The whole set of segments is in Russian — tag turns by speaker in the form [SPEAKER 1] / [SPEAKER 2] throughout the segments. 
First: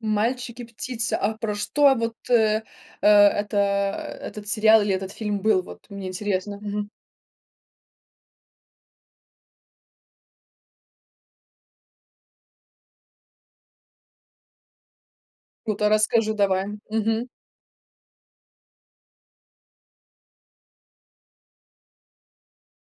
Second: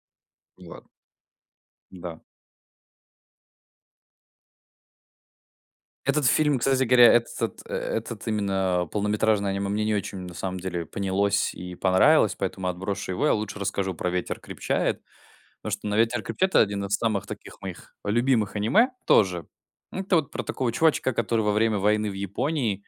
[SPEAKER 1] "Мальчик и
[SPEAKER 2] Ну, ладно.
[SPEAKER 1] птица". А про что вот
[SPEAKER 2] Да.
[SPEAKER 1] э, э, это, э, этот сериал или этот фильм был вот? Мне
[SPEAKER 2] Этот
[SPEAKER 1] интересно.
[SPEAKER 2] фильм, кстати
[SPEAKER 1] Мгм.
[SPEAKER 2] говоря, этот, э, этот именно полнометражный аниме мне не очень на самом деле понялось и понравилось, поэтому отброшу его. Я лучше расскажу про "Ветер крепчает". Потому что,
[SPEAKER 1] Ну-ка,
[SPEAKER 2] ну, "Ветер
[SPEAKER 1] расскажи
[SPEAKER 2] крепчает"- это
[SPEAKER 1] давай.
[SPEAKER 2] 1 из
[SPEAKER 1] Мгм.
[SPEAKER 2] самых таких моих любимых аниме тоже. Это вот про такого чувачка, который во время войны в Японии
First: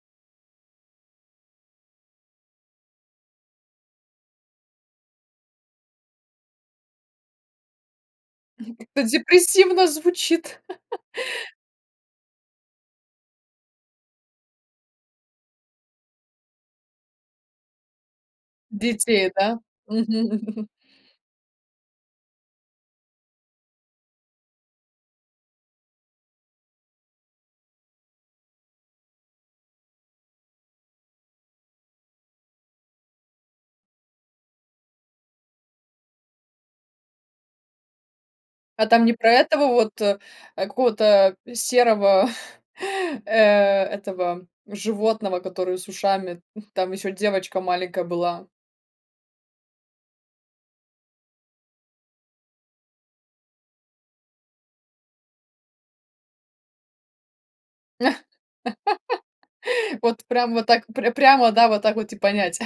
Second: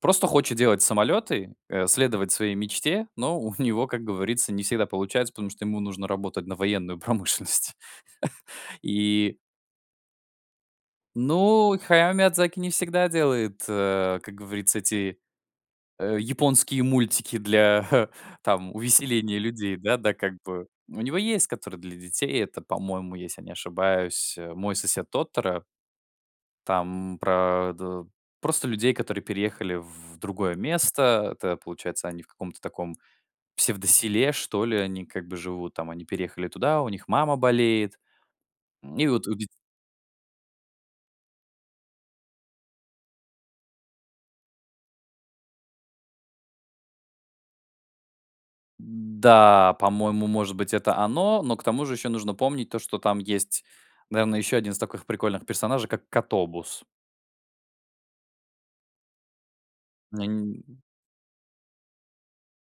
[SPEAKER 2] просто хочет делать самолеты, э, следовать своей мечте. Но у него, как говорится, не всегда получается, потому что ему нужно работать на военную промышленность.
[SPEAKER 1] Как-то
[SPEAKER 2] И
[SPEAKER 1] депрессивно звучит.
[SPEAKER 2] Ну, Хаяо Миядзаки не всегда делает, э, как говорится, эти, э, японские мультики для, а, там
[SPEAKER 1] Детей,
[SPEAKER 2] увеселения
[SPEAKER 1] да?
[SPEAKER 2] людей, да
[SPEAKER 1] Мгм,
[SPEAKER 2] да, как бы.
[SPEAKER 1] мгм.
[SPEAKER 2] У него есть который для детей. Это, по-моему, если я не ошибаюсь, э, "Мой сосед Тоторо". Там про д просто людей, которые переехали в другое место. Это, получается, они в каком-то таком псевдоселе, что ли, они как бы живут там. Они переехали туда, у них мама болеет.
[SPEAKER 1] А там
[SPEAKER 2] И
[SPEAKER 1] не
[SPEAKER 2] вот
[SPEAKER 1] про
[SPEAKER 2] у дет
[SPEAKER 1] этого вот, э, э, какого-то серого, э, этого животного, который с ушами? М. Там ещё девочка маленькая была.
[SPEAKER 2] М-да, по-моему, может быть, это оно, но к тому же еще нужно помнить то, что там есть, наверное, еще 1 из таких прикольных персонажей, как Котобус.
[SPEAKER 1] Вот
[SPEAKER 2] Не не
[SPEAKER 1] прям вот
[SPEAKER 2] н
[SPEAKER 1] так, пря прямо, да, вот так вот и понять.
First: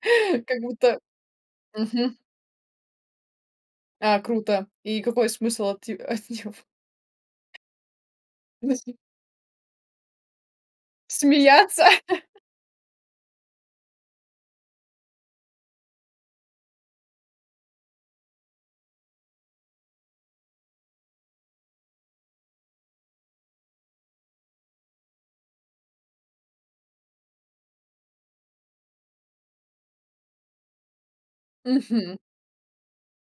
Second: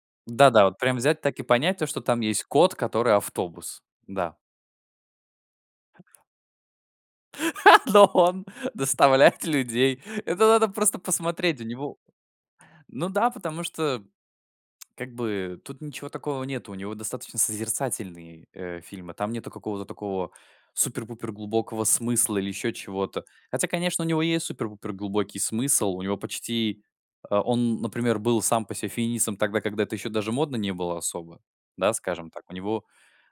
[SPEAKER 2] Да
[SPEAKER 1] Как
[SPEAKER 2] да, вот прям
[SPEAKER 1] будто
[SPEAKER 2] взять так и понять, что
[SPEAKER 1] Мгм.
[SPEAKER 2] там есть кот, который автобус.
[SPEAKER 1] А
[SPEAKER 2] Да.
[SPEAKER 1] круто. И какой смысл от и от. [unintelligible]
[SPEAKER 2] Но он
[SPEAKER 1] В смысле?
[SPEAKER 2] доставляет людей. Это надо просто посмотреть, у
[SPEAKER 1] Смеяться?
[SPEAKER 2] него Ну да, потому что, как бы, тут ничего такого нету. У него достаточно созерцательные, э, фильмы, там нету какого-то такого супер-пупер глубокого смысла или еще чего-то. Хотя, конечно, у него есть супер-пупер глубокий смысл. У него почти А, он, например, был сам по себе феминистом тогда, когда это еще даже модно не было особо. Да,
[SPEAKER 1] Мгм.
[SPEAKER 2] скажем так. У него,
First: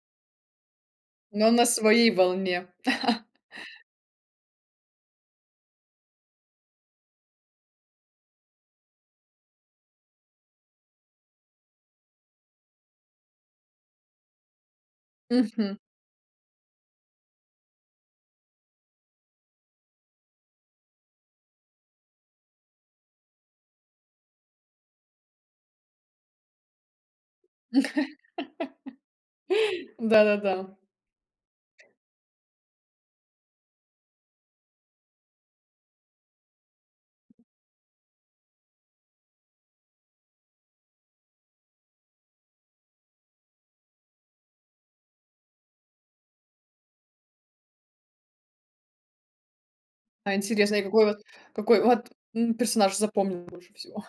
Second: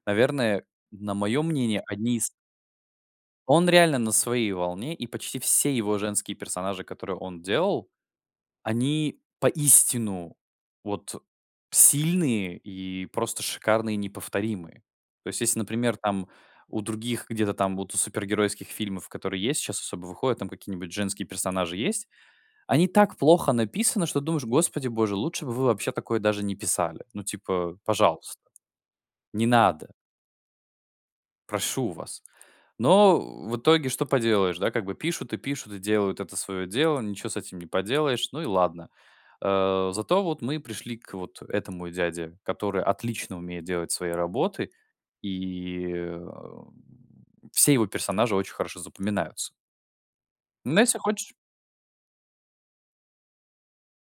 [SPEAKER 2] наверное, на мое
[SPEAKER 1] Но на
[SPEAKER 2] мнение,
[SPEAKER 1] своей
[SPEAKER 2] одни из
[SPEAKER 1] волне.
[SPEAKER 2] Он реально на своей волне, и почти все его женские персонажи, которые он делал, они поистину, вот, э, сильные, и просто шикарные, и неповторимые. То есть, если,
[SPEAKER 1] Мгм.
[SPEAKER 2] например, там, у других, где-то там, вот, у супергеройских фильмов, которые есть сейчас особо, выходят, какие-нибудь женские персонажи есть, они так плохо написаны, что думаешь: "Господи боже, лучше бы вы вообще такое даже не писали". Ну, типа, пожалуйста, не надо
[SPEAKER 1] Да-да-да.
[SPEAKER 2] Прошу вас. Но, э, в итоге что поделаешь? Да, как бы пишут и пишут, и делают это свое дело, ничего с этим не поделаешь, ну и ладно. Э. Зато вот мы пришли к вот этому дяде, который отлично умеет делать свои работы. И, эм, все его персонажи очень хорошо запоминаются.
[SPEAKER 1] А интересно.
[SPEAKER 2] Ну,
[SPEAKER 1] И
[SPEAKER 2] если
[SPEAKER 1] какой вот,
[SPEAKER 2] хочешь
[SPEAKER 1] какой вот, м, персонаж запомнился больше всего?